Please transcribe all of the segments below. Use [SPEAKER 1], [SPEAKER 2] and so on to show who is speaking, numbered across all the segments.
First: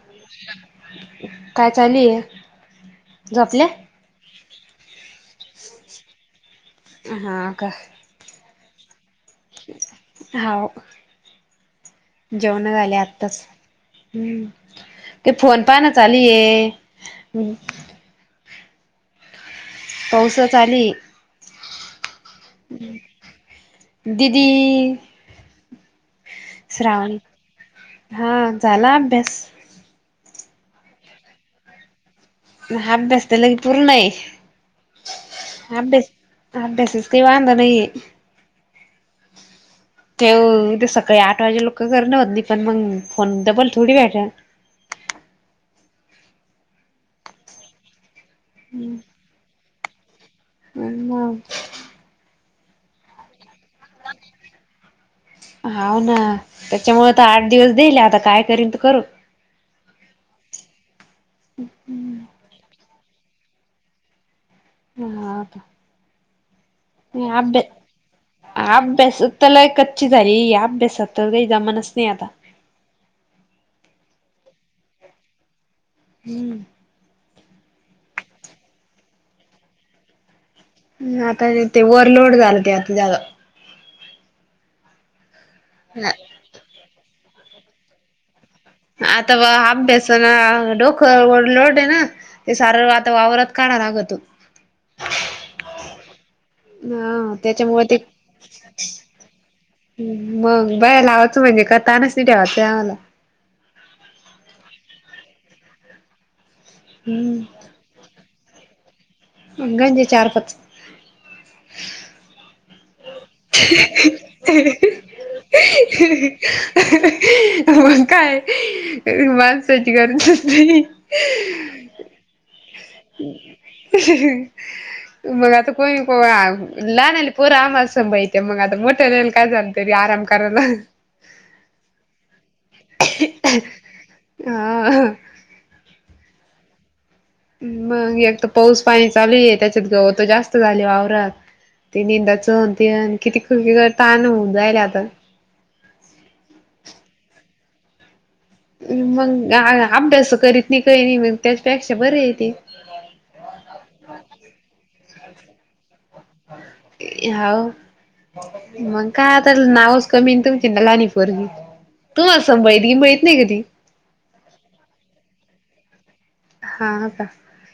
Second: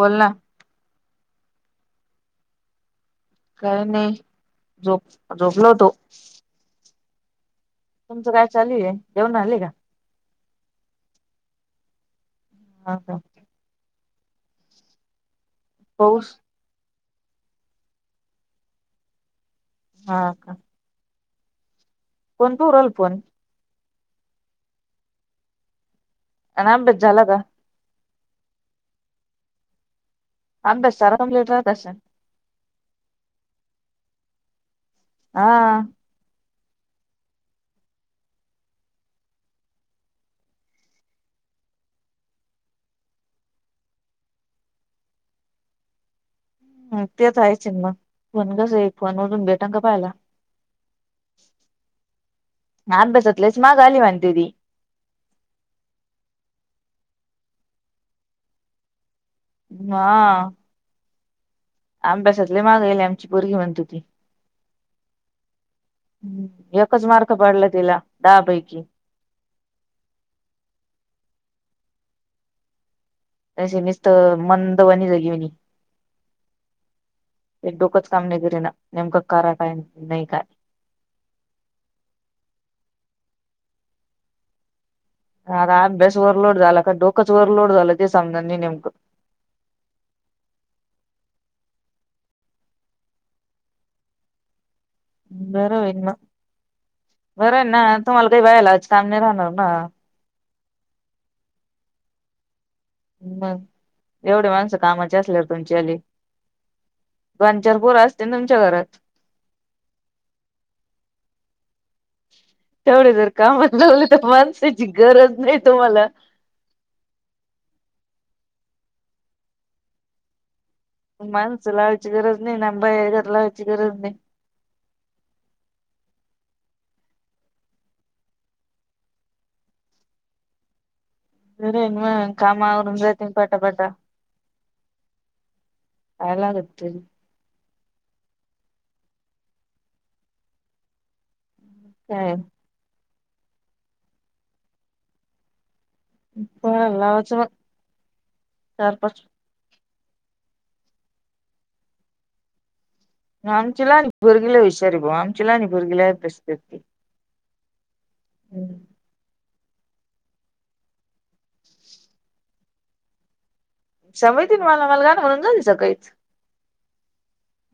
[SPEAKER 1] बोल ना.
[SPEAKER 2] काय चालिए?
[SPEAKER 1] काय नाही, झोप झोपलो होतो.
[SPEAKER 2] हा का?
[SPEAKER 1] तुमचं काय चालू आहे? जेवण झाले का?
[SPEAKER 2] हा हो, जेवणं झाले
[SPEAKER 1] हा का
[SPEAKER 2] आत्ताच. हम्म, ते फोन पाहाना
[SPEAKER 1] पाऊस
[SPEAKER 2] चालीये ह
[SPEAKER 1] हा का
[SPEAKER 2] पावसाचं आली.
[SPEAKER 1] कोण पूरल पण.
[SPEAKER 2] दीदी.
[SPEAKER 1] आणि अभ्यास झाला का.
[SPEAKER 2] हा झाला अभ्यास?
[SPEAKER 1] अभ्यास सारा कम्प्लीट राहत अशीन?
[SPEAKER 2] अभ्यास तर लई पूर्ण आहे.
[SPEAKER 1] हा
[SPEAKER 2] अभ्यासाचं काय वांद नाही. ते ते सकाळी आठ वाजे लोकं कर न होत नाही पण मग फोन डबल थोडी भेटेल? [inaudible]
[SPEAKER 1] हम तेच आहे चिन्हं, कोण कसं आहे फोनवरुन भेटन का पाहायला?
[SPEAKER 2] [unintelligible]
[SPEAKER 1] अभ्यासात लईच मागं आली म्हणतेती?
[SPEAKER 2] त्याच्यामुळं तर आता आठ दिवस देईले, आता काय करीन तर करू.
[SPEAKER 1] हा. अभ्यासातले मागयले आमची पोरगी म्हणत होती ती.
[SPEAKER 2] हम हा [unintelligible]
[SPEAKER 1] हम्
[SPEAKER 2] ही अभ्या, अभ्यासात तर लई कच्ची झाली, अभ्यासात तर काय जमाना ने आता,
[SPEAKER 1] त्याचे नुसतं मंदवानी जगेवणी.
[SPEAKER 2] हम्म.
[SPEAKER 1] एक डोकच काम नाही केरी ना नेमकं करा टाइम नाही काय?
[SPEAKER 2] आता ते प ओवरलोड झालं ते आता जा
[SPEAKER 1] ह र अभ्यास ओव्हरलोड झाला का डोकं ओव्हरलोड का झालं ते समजान
[SPEAKER 2] अता वा अभ्यासा न डोक लोड आहे ना, ते सार आता वावरात काढा लागतो.
[SPEAKER 1] बरं होईल ना,
[SPEAKER 2] हा
[SPEAKER 1] बरं आहे
[SPEAKER 2] त्याच्यामुळे
[SPEAKER 1] ना
[SPEAKER 2] ते
[SPEAKER 1] तुम्हाला काही काहीच काम नाही राहणार हा.
[SPEAKER 2] मग बाई लावाचं म्हणजे त्यांनासनी ठेवायचं. आम्हाला
[SPEAKER 1] मग एवढे माणसं कामाचे असल्या तुमच्या आली पांच, चार पोर असतेल ना तुमच्या घरात?
[SPEAKER 2] अंग चार, पाच
[SPEAKER 1] [unintelligible] तेवढे जर कामात झाले, तर माणसाची गरज नाही तुम्हाला.
[SPEAKER 2] अहं अहं मग काय माणसाची गरजच नही.
[SPEAKER 1] माणसं लावायची गरज नाही ना. बाहेर घर लावायची गरज नाही.
[SPEAKER 2] मग आता कोण? हो लहान लहान पोर सांभाळती आम्हाला मग मग काय जातंय मोठ्याला आराम करायला.
[SPEAKER 1] बरं हाय ना काम आवरून जातय ना पटा पटा.
[SPEAKER 2] हा
[SPEAKER 1] नाय लागत तरी.
[SPEAKER 2] मग एकत पाऊस पाणी चालूय त्याच्यात गवत तर जास्त झाली वाववरात. ती
[SPEAKER 1] काय.
[SPEAKER 2] निंदाच होती किती क करतान होन जायला आता.
[SPEAKER 1] कोणाला लावायचं मग? चार पाच
[SPEAKER 2] मग अभ्यास करीत नाही कही नाही मग त्याच्यापेक्षा बर आहे ते.
[SPEAKER 1] आमची लानी पोरगी लय हुशार आहे बुवा, आमची लानी पोरगी लई अभ्यास करते.
[SPEAKER 2] ह मग का आ तर नावच कमी तुमची ना लहणी पोरगी तू असं बैती माहित नाही कधी
[SPEAKER 1] समयती मला मला गाणं म्हणून झाली सकाळीच.
[SPEAKER 2] हा का.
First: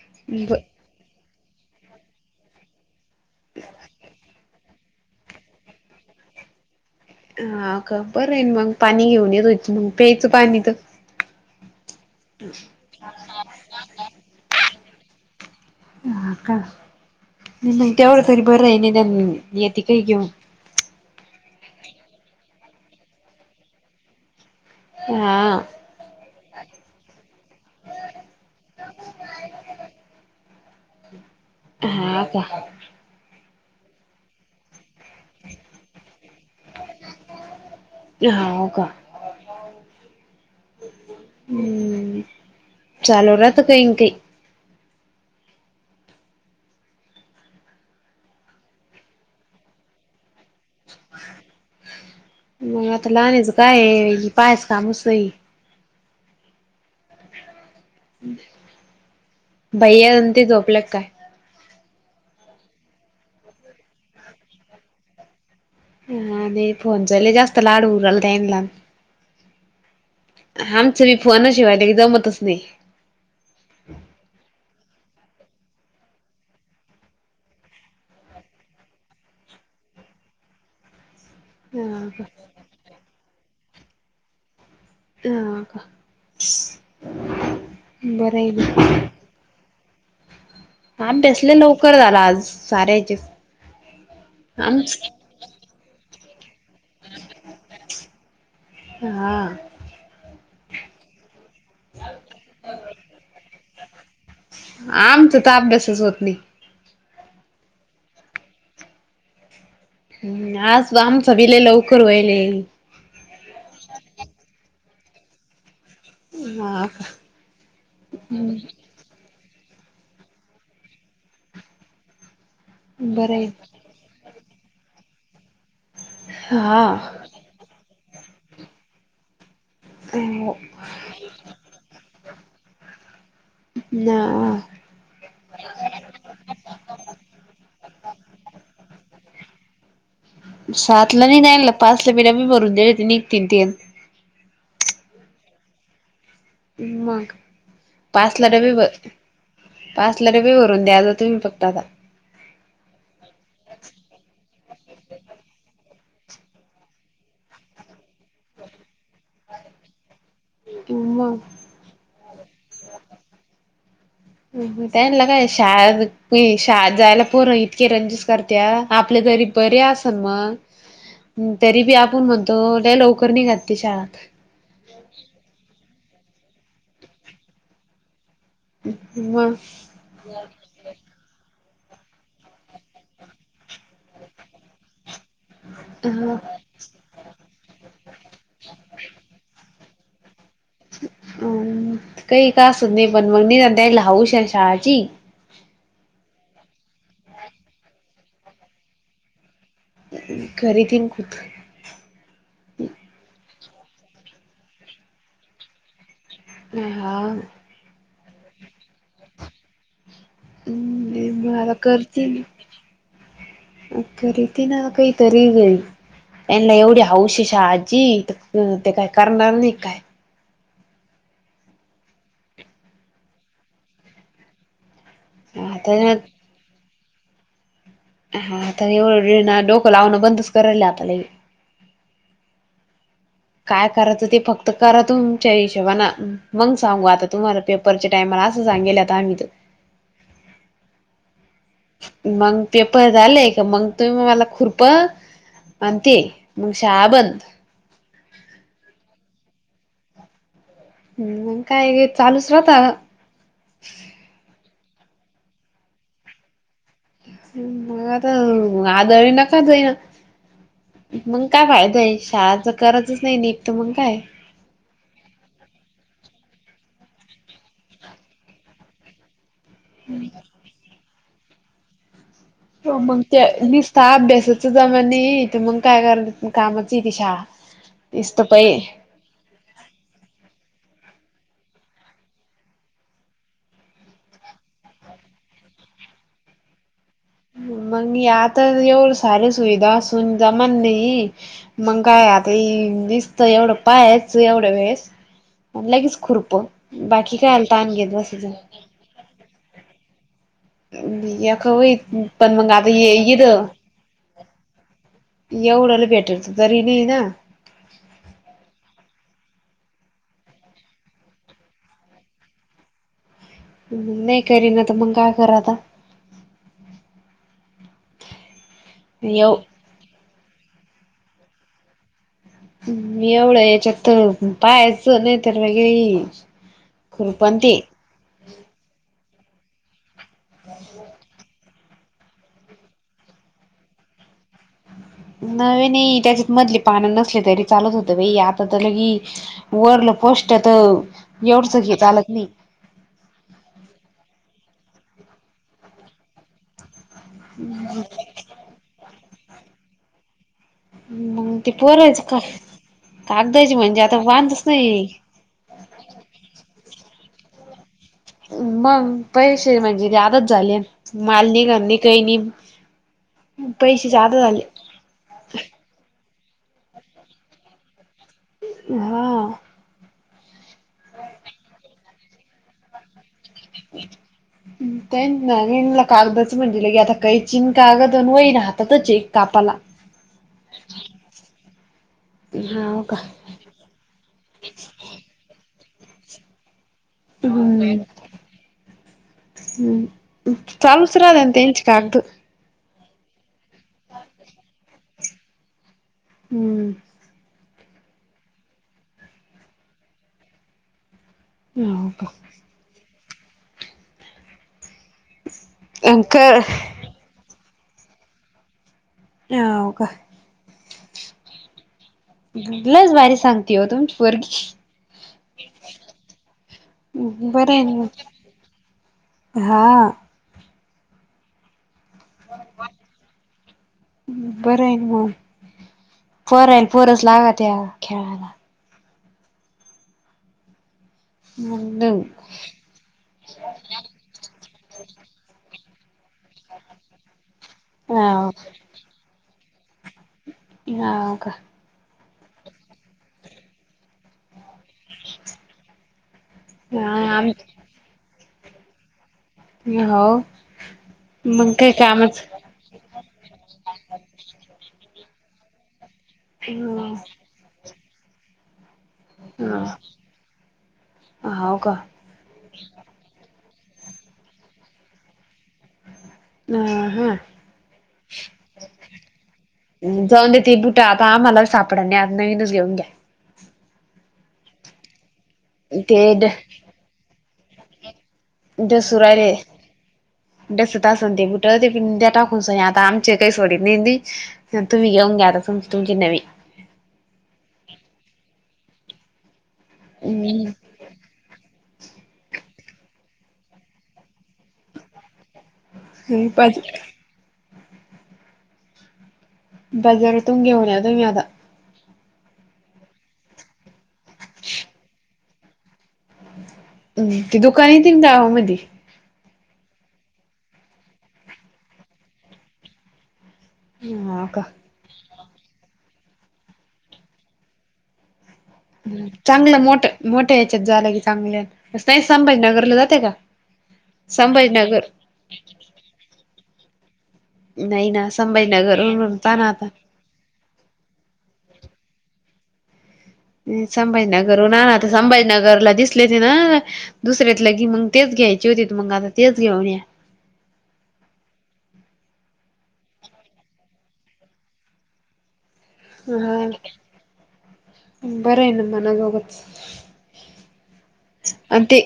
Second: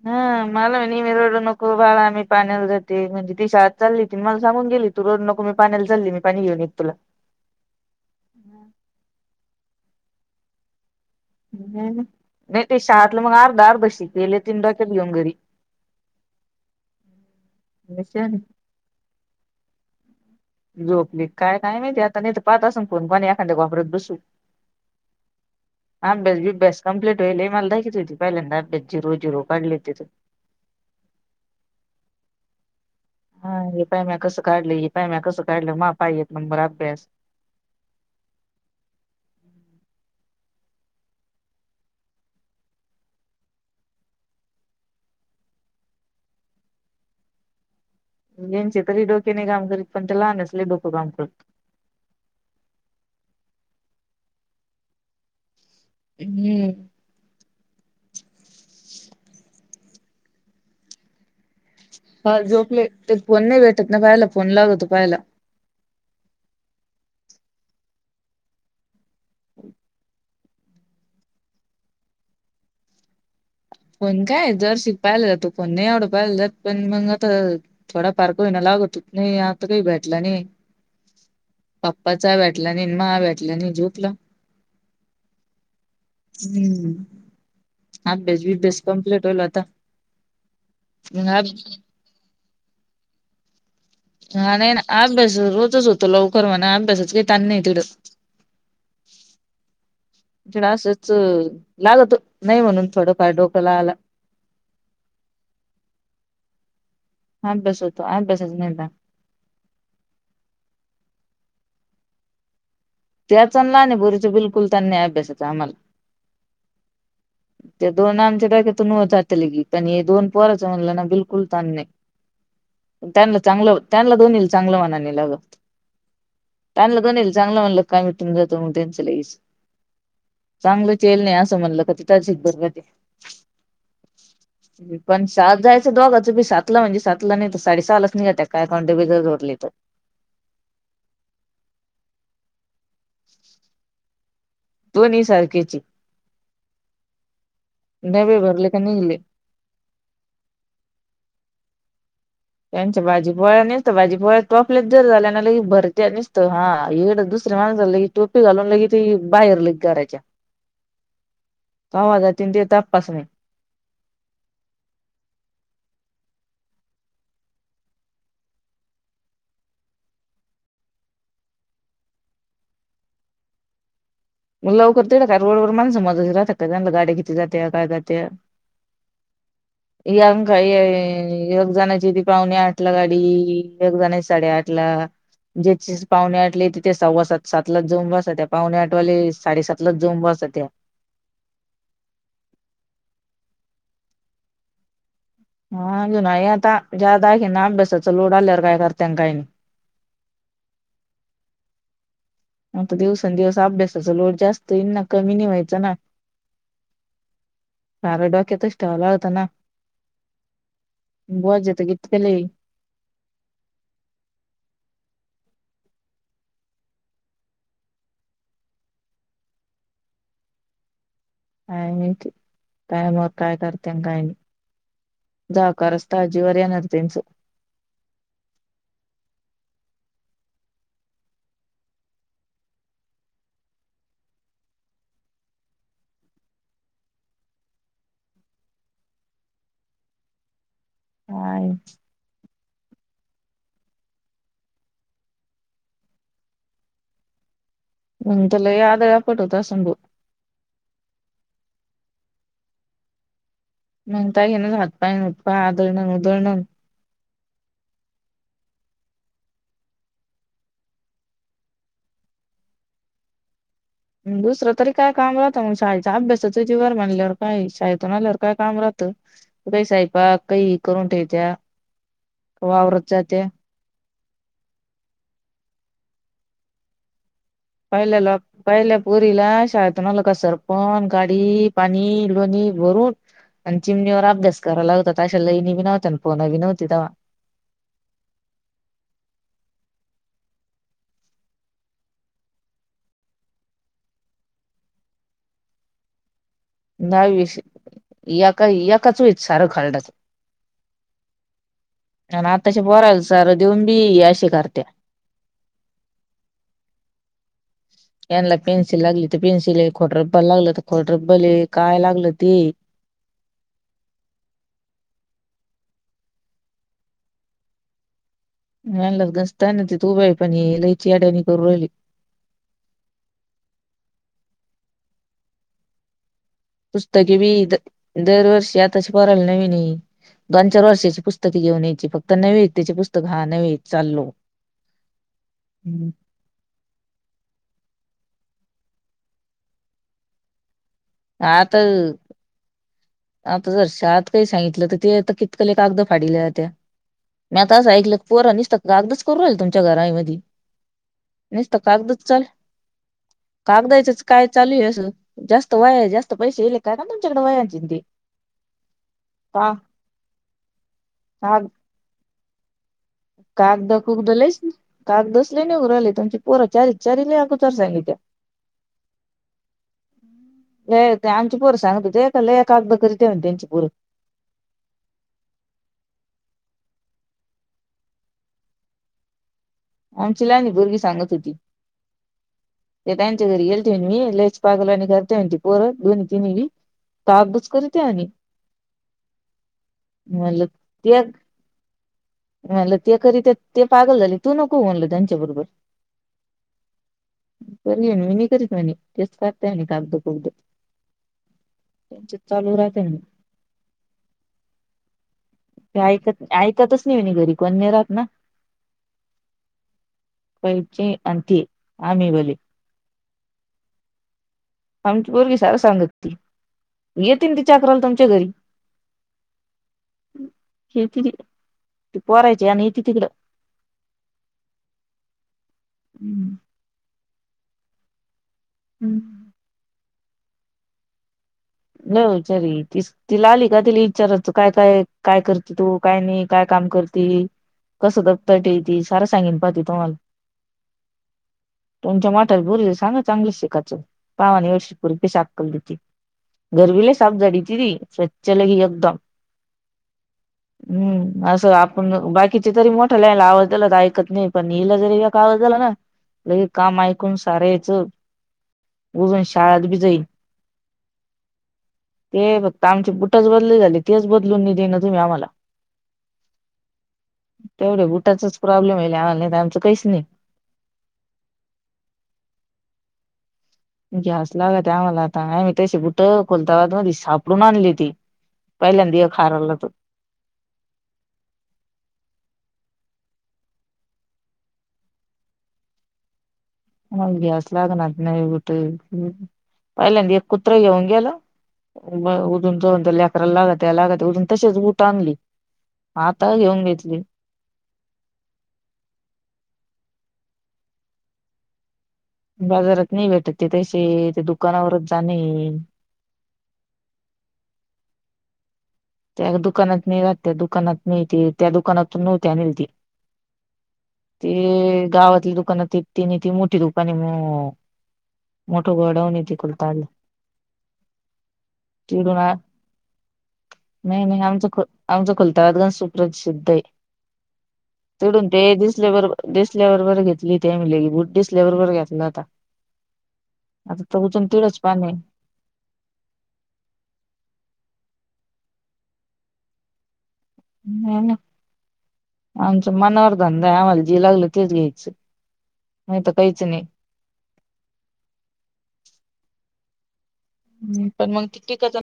[SPEAKER 1] हा
[SPEAKER 2] ब
[SPEAKER 1] मला म न् एर नको बाळा मी पाण्याला जाती ती शाळा चालली ती मला सांगून गेली तू रोड नको म पाण्याला चालली मी पाणी युनिक तुला.
[SPEAKER 2] हा ख बर आहे मग पाणी घेऊन येतोयच मग प्यायचं पाणी तर
[SPEAKER 1] हम्म. नाही ते शाळातलं मग अर्धा अर्धा बशी गेले तीन डाक्यात घेऊन घरी
[SPEAKER 2] हा का. नाही नाही त्यावरढ तरी बरं आहे निदान येते काही घेऊन.
[SPEAKER 1] झोपली काय काय माहितीय आता नाही तर पाह असून फोन पणी एखाद्या वापरत बसू
[SPEAKER 2] हा.
[SPEAKER 1] अभ्यास बिभ्यास कम्प्लीट होईल, मला दाखली होती पहिल्यांदा जिरू जिरू काढली तित.
[SPEAKER 2] [inaudible] हा का.
[SPEAKER 1] हा ह पायम्या कस काढली ह पायम्या कसं काढलं मा पा येत
[SPEAKER 2] हा हो का. हम्म. चालू राहत काही काही
[SPEAKER 1] यांचे तरी डोक्याने काम करीत पण ते लहानच लय डोकं काम करत.
[SPEAKER 2] मग आता लहानच काय पायस कामसतई
[SPEAKER 1] हम्म.
[SPEAKER 2] हम्म. भैया अ ते झोपल्यात काय?
[SPEAKER 1] हा झोपले ते फोन नाही भेटत ना पाहाला फोन लागतो पाहाला.
[SPEAKER 2] हा नाही फोनचाले जास्त लाडू उरल जान ला. आमचं मी फोन शिवायला की जमतच नाही.
[SPEAKER 1] पण काय जर शिक. पाहिलं जातो पोण नाही आवडं पाहिलं जात पण मग आता थोडा फारक होईना लागत नाही आता काही भेट. कलं नाही.
[SPEAKER 2] [inaudible] हा का
[SPEAKER 1] पप्पाचा वेटलाने म वेटल्याने झुकलं.
[SPEAKER 2] हा का
[SPEAKER 1] हम्म
[SPEAKER 2] बरं
[SPEAKER 1] अभ्यास बिभ्यास
[SPEAKER 2] आहे
[SPEAKER 1] कंप्लीट होईल आता
[SPEAKER 2] ह
[SPEAKER 1] मग
[SPEAKER 2] बसले
[SPEAKER 1] अभ-
[SPEAKER 2] लवकर झाला. ज सार्याच.
[SPEAKER 1] हा नाही आ बस रोजच होतो लवकर म. बसच तन इतड.
[SPEAKER 2] हा
[SPEAKER 1] म्हड असंच. लाल तो नाही म्हणून थोडंफार डोक ला आला.
[SPEAKER 2] आमचा तर अभ्यासच होत नाही.
[SPEAKER 1] हा बस होतो आ बसच नाही.
[SPEAKER 2] हम् आज आमचा विलेय लवकर व्हाल.
[SPEAKER 1] त्याचना आणि बोरीच बिलकुल त्यां नाही अभ्यासाचं आम्हाला.
[SPEAKER 2] हा का
[SPEAKER 1] त्या दोन आमच्या
[SPEAKER 2] हम्म
[SPEAKER 1] टाकतूनत. दोन पोराच म्हणला ना बिलकुल ताण नाही.
[SPEAKER 2] बरं
[SPEAKER 1] त्यांना
[SPEAKER 2] आहे
[SPEAKER 1] चांगलं त्यांला दोन येईल चांगलं म्हनानेलग.
[SPEAKER 2] हा
[SPEAKER 1] तांलंण येईल चांगलं म्हणलं काय मिटून जातो मग त्यांचं लईच.
[SPEAKER 2] हो
[SPEAKER 1] चांगलं चेल नाही असं म्हणलं का तिथच बरबती.
[SPEAKER 2] ना.
[SPEAKER 1] सात जायचं दोघाचं पी सातला म्हणजे सातला नाही तर साडे सहा लाच निघा त्या काय काॉन्टिब्यटर जोडली तर.
[SPEAKER 2] सातला नाही नाही पाच ला पेला मी भरून दिले निघतील ते.
[SPEAKER 1] तो नि सारखेची.
[SPEAKER 2] मग पाच ला
[SPEAKER 1] भरले
[SPEAKER 2] डबे
[SPEAKER 1] का
[SPEAKER 2] ब.
[SPEAKER 1] निघले
[SPEAKER 2] पाच लाजख रुपये भरून द्या ज तुम्ही फक्त आता.
[SPEAKER 1] त्यांच्या भाजी पोळ्या नाही तर भाजी पोळ्या तो आपल्यात जर झाल्या ना लग भर. निसतं हा इड दुसरे माणस झालं की टोपी घालून की त बाहेर ल घरायच्या.
[SPEAKER 2] हम.
[SPEAKER 1] आवाजातन ते तपास नाही.
[SPEAKER 2] [unintelligible] त्या ल काय शा शा जायला पूर् इतके रंजस करते आपल्या घरी. बर असन मग तरी बी आपण म्हणतो लवकर नाही घातते शाळेत.
[SPEAKER 1] मग लवकर ते ट का रोडवर माणसं मजा रातात का त्यांना गा्या किती जात्या काय जात.
[SPEAKER 2] मग
[SPEAKER 1] यांग काय. एकग जणाची ती पाहुणे आठ ला गाडी एकग जणची साडेआठ ला. ज्याथ
[SPEAKER 2] हा
[SPEAKER 1] पाहुणे आठले तिथ सव्वासात सातला जोन बसा त्या पाहुणे आठवाले. साडेसात लाच जऊम बस त्या्या.
[SPEAKER 2] अम काही का अस नाही पण मग द्यायला हऊश शाळाची.
[SPEAKER 1] हा अजुून आता जादा आहेखी ना अभ्यासाचा लोड आल्यावर काय करतना काही नाही.
[SPEAKER 2] घरी तन खुठ.
[SPEAKER 1] आता दिवसंदिवस अभ्यासाचा लोड जास्त येईन ना कमी नि व्हायचं ना.
[SPEAKER 2] अ हा.
[SPEAKER 1] मार डॉक येत इवला होता ना.
[SPEAKER 2] म्
[SPEAKER 1] बोज
[SPEAKER 2] मला
[SPEAKER 1] येतं कितकं
[SPEAKER 2] करते
[SPEAKER 1] लई
[SPEAKER 2] ना करीती ना काही. तरी ग त्यांना एवढी अवशेष ह आजी ते काय करणार नाही काय.
[SPEAKER 1] काय माहिती, काय मग कायम कारत्या आन काय नाही. जावा का
[SPEAKER 2] आता
[SPEAKER 1] रसत्यावर जीवावर येणार त्यांच.
[SPEAKER 2] हा तर एवढं डोकं लावणं बंदच करायला आता लय. काय करायचं ते फक्त करा तुमच्या हिशोबाने मग सांगू आता तुम्हाला पेपरच्या टायम असं सांगेल आता आम्ही तर.
[SPEAKER 1] ह
[SPEAKER 2] मग पेपर झालेय, मग तुम्ही मला खुरप आणते मग शाळा बंद.
[SPEAKER 1] मग तर लय आदळ पटवत होत आसल भाऊ.
[SPEAKER 2] हम् म काय चालूच राहता.
[SPEAKER 1] मगता घे ना हातपाय उतपाय आदळणंग उदळण.
[SPEAKER 2] मग आता आदळी नकाचई ना मग काय फायदा आहे शाळाच करजच नाही निट.
[SPEAKER 1] दुसरं तरी काय काम राहतं मग शाळेचा अभ्यास, जीवार मानल्यावर काही शाळेतून आल्यावर काय काम राहतं काही साहेपा काही करून ठे त्या.
[SPEAKER 2] हो म ते निस ह अभ्यासाच जमाणे तर मग काय कर कामाची ती शाळा.
[SPEAKER 1] पहिले
[SPEAKER 2] निसत
[SPEAKER 1] लोक
[SPEAKER 2] पय
[SPEAKER 1] पहिले प पुरीला शाळेतून ल कसर प गढ पाणीलोणी भरून. आणि चिमणीवर अभ्यास करावा लागतता अशाला ल इणी बी नवत्या आणि फोन बी नव्हती तव्हा.
[SPEAKER 2] होम. मग आता एवढ सार सुविधा असून जमा नाही मग काय आता दिसत एवढं पायाच एवढं वेळेस लगेच खुरप बाकी
[SPEAKER 1] दहावी
[SPEAKER 2] काय आलता आण घेत बसच.
[SPEAKER 1] सारा खालडस.
[SPEAKER 2] भयाख पण
[SPEAKER 1] आताच्या
[SPEAKER 2] मंगते
[SPEAKER 1] पोराला
[SPEAKER 2] येेत.
[SPEAKER 1] सारं देऊन बी अशी करत्या
[SPEAKER 2] एवढंला भेटरच तरी नाही ना.
[SPEAKER 1] यांना पेन्सिल लागली तर पेनसिल ये खोटं रब्बल लागलं तर खोटं रब्बल हे काय लागलं ते हे.
[SPEAKER 2] ह नाही करीना तर मग काय करा आता.
[SPEAKER 1] ला
[SPEAKER 2] येव
[SPEAKER 1] घसत ना त त उभ आहे पण लयची आड्यानी करू राहिली.
[SPEAKER 2] मी एवढं याच्यात तर पाहाचं नाही तर वगर.
[SPEAKER 1] पुस्तके बी दरवर्षी आताच पोराला नवीन हाय. दोन चार वर्षाची पुस्तके घेऊन यायची फक्त नवी त्याची पुस्तकं हा नवी चाललो
[SPEAKER 2] नवे
[SPEAKER 1] हम्म.
[SPEAKER 2] नाही त्याच्यात मधली पानं नसली तरी चालत होत बा आ त्या ल की वरल पोष्टट तर एवढच
[SPEAKER 1] आता
[SPEAKER 2] चालत नाही.
[SPEAKER 1] आता जर शात काही सांगितलं तर ते आता कितकले कागद फाडील्या जात्या. मी आता असं ऐकलं पोर नसत कागदच करू राहील तुमच्या घराय मधी.
[SPEAKER 2] मग ते
[SPEAKER 1] नीस्त कागदच
[SPEAKER 2] पोरायचं का
[SPEAKER 1] चाल
[SPEAKER 2] कागदाची म्हणजे आता
[SPEAKER 1] कागदाच काय
[SPEAKER 2] वांधच
[SPEAKER 1] चालू आहे असं
[SPEAKER 2] नाही
[SPEAKER 1] जास्त वाय जास्त पैसे येले. काय ना तुच्याकडे वयाची नी ते.
[SPEAKER 2] मग
[SPEAKER 1] का
[SPEAKER 2] पैसे म्हणजे आदच झाली मालनी
[SPEAKER 1] काग
[SPEAKER 2] घनी काही नाही
[SPEAKER 1] कागद
[SPEAKER 2] पैसे
[SPEAKER 1] कुगद
[SPEAKER 2] जादा
[SPEAKER 1] लयच
[SPEAKER 2] झाले
[SPEAKER 1] कागदच लय नीगू राहीले तुमच्यात. पोरा चारी चारी लय अगोचर झाले इथे.
[SPEAKER 2] हा
[SPEAKER 1] ते आमची पोर सांगत हो ते का ल कागदा कर
[SPEAKER 2] तेन नवीन कागदच म्हणलं की आता काही चिंकागंन वई राहातातच एक कापाला.
[SPEAKER 1] आमची लाणी भुगी सांगत होती
[SPEAKER 2] हाव
[SPEAKER 1] ते
[SPEAKER 2] का
[SPEAKER 1] त्यांच्या घरी गेलते न मी लयीच पागल वांणि करत्या म्हणे ते पोरं दोन्ही तिन बी कागूच
[SPEAKER 2] हम्म
[SPEAKER 1] करत्या आणि
[SPEAKER 2] हम्म
[SPEAKER 1] म्हनल
[SPEAKER 2] चालूच
[SPEAKER 1] त्या
[SPEAKER 2] राहते ना त्यांची कागद
[SPEAKER 1] मी म्हनलं ते करीत्यात ते पागल झाले तू नको होउ म्हणलं त्यांच्या बरोबर
[SPEAKER 2] हूं!
[SPEAKER 1] बरी आहे मी नाही करीत म्हणे तेच करताय म्हणे कागद कुगद
[SPEAKER 2] हाव का
[SPEAKER 1] त्यांच्यात चालू राहते ना. ते
[SPEAKER 2] अंक
[SPEAKER 1] ऐकत ऐकतच नाही म्हणे घरी कोण नही राहत ना
[SPEAKER 2] हाओ का
[SPEAKER 1] तीचे अन ते आम्ही भले
[SPEAKER 2] लई ज भारी सांगते हो तुमची पोरगी
[SPEAKER 1] आमची पोरगी सार सांगत ती येेते ना तेि
[SPEAKER 2] बरं आहे
[SPEAKER 1] चक्राला तुमच्या
[SPEAKER 2] मग
[SPEAKER 1] घरी.
[SPEAKER 2] हा
[SPEAKER 1] येती ती पोरायचे आण येती तिकडं. हम्म.
[SPEAKER 2] पोरान न पोरच लागत्या खेळायला
[SPEAKER 1] हूं!
[SPEAKER 2] हो
[SPEAKER 1] नव्ह चरी ती ती ला आली का तिला ईचाराचं काय, काय, काय कर ते तू काय नही काम करती कसं दप्तर ठेवीती सारं सांगिन पाह ती तुम्हाला.
[SPEAKER 2] हा का?
[SPEAKER 1] तुमच्या मोठाल्या पोरीला सांगा चांगलं शिकाचं पावान एवशी पोरगी कशी अक्कल देती घरबी लई साफ
[SPEAKER 2] आम
[SPEAKER 1] झाडीती ती स्वच्छ लई एकदम
[SPEAKER 2] मी हाव!
[SPEAKER 1] हं असं आपुण बाकीचे तरी मोठल्याला ला आवज दीला त ऐकत नाही पण हिला जरी एक आवाज झालं ना लगे
[SPEAKER 2] ह
[SPEAKER 1] काम ऐकून सारायचं उजून शाळात बी जई
[SPEAKER 2] हो का
[SPEAKER 1] ते फक्त आमचे बुटच बदली झाले तेच बदलून नई देइना तुम्ही आम्हाला.
[SPEAKER 2] ह हा
[SPEAKER 1] तेवढे बुटाचाच प्रॉब्लेम व्हयेल आम्हाला नही
[SPEAKER 2] जाऊन दे ते बुटा आता आम्हाला सापड नही आता नवीनच घेऊन घ्या
[SPEAKER 1] घेवाच लागत्या आम्हाला आता आम्ही तशी
[SPEAKER 2] ते
[SPEAKER 1] बुटं खोलताबाद मधी सापडून आणली ती. पहिल्यांदा
[SPEAKER 2] डसू
[SPEAKER 1] एक
[SPEAKER 2] राहिले,
[SPEAKER 1] हारवला तो
[SPEAKER 2] डसत असंन ते बुट ते की दया टाकून सनी आ आता आमचे काही सोडीत नही ती न तुम्ही घेऊन घ्या आता तुमची तुमची नवी
[SPEAKER 1] ह गॅस लाग नात नाही कुठे [unintelligible] पाहिलांदी एक
[SPEAKER 2] हम्
[SPEAKER 1] कुत्र घेऊन गेल मं तो म्हणतो, म्हणतो लेकराला लागत्या, लागत्या उठुन तसेच बुट आणले. आता
[SPEAKER 2] बाज
[SPEAKER 1] घेऊन घेतली
[SPEAKER 2] बाजरतु न घेवून या तुमी आता.
[SPEAKER 1] बाजारात नाही भेटत ते तैसे, ते दुकानावरच जाणे.
[SPEAKER 2] ती दुकान येतीन गावा मदी.
[SPEAKER 1] त्या दुकानात नही राहत, दुकानात नही ते त्या दुकानातून नव्हते आणल ते
[SPEAKER 2] हा का
[SPEAKER 1] ते गावातली दुकान ते तिनी ती मोठी दुकान मो
[SPEAKER 2] चांगलं मोठ मोठ्या याच्यात जावं लागलं की चांगल्या नाही
[SPEAKER 1] तिडून
[SPEAKER 2] संभाजी नगरला जात्या का?
[SPEAKER 1] नाही, नाही आमचं आमचं खुलं
[SPEAKER 2] संभाजीनगर
[SPEAKER 1] आमचं खुलताबाद गंज सुप्रसिद्ध हे.
[SPEAKER 2] नाही ना
[SPEAKER 1] तीडून ते दिसल्या बरोब
[SPEAKER 2] संभाजीनगरून जाना आता
[SPEAKER 1] दिसल्यावर बर घेतली ते म्हनले ही बूट दिसल्या वर घेतला होता. आता तर उचून
[SPEAKER 2] संभाजीनगर
[SPEAKER 1] तिडच
[SPEAKER 2] हुना
[SPEAKER 1] पाणी
[SPEAKER 2] आता
[SPEAKER 1] आहे.
[SPEAKER 2] संभाीनगरला दिसले ते ना दुसर्यातलं की मंग तेच घ्यायची होती त मग आता तेच घेऊन या.
[SPEAKER 1] हा [unintelligible] आमच मनावर धंदा हे, आम्हाला जे लागल तेच घ्यायचं. नाही तर
[SPEAKER 2] हा
[SPEAKER 1] काहीच नाही
[SPEAKER 2] बरं आहे ना मनाजोग च.
[SPEAKER 1] ह पण मग टीकच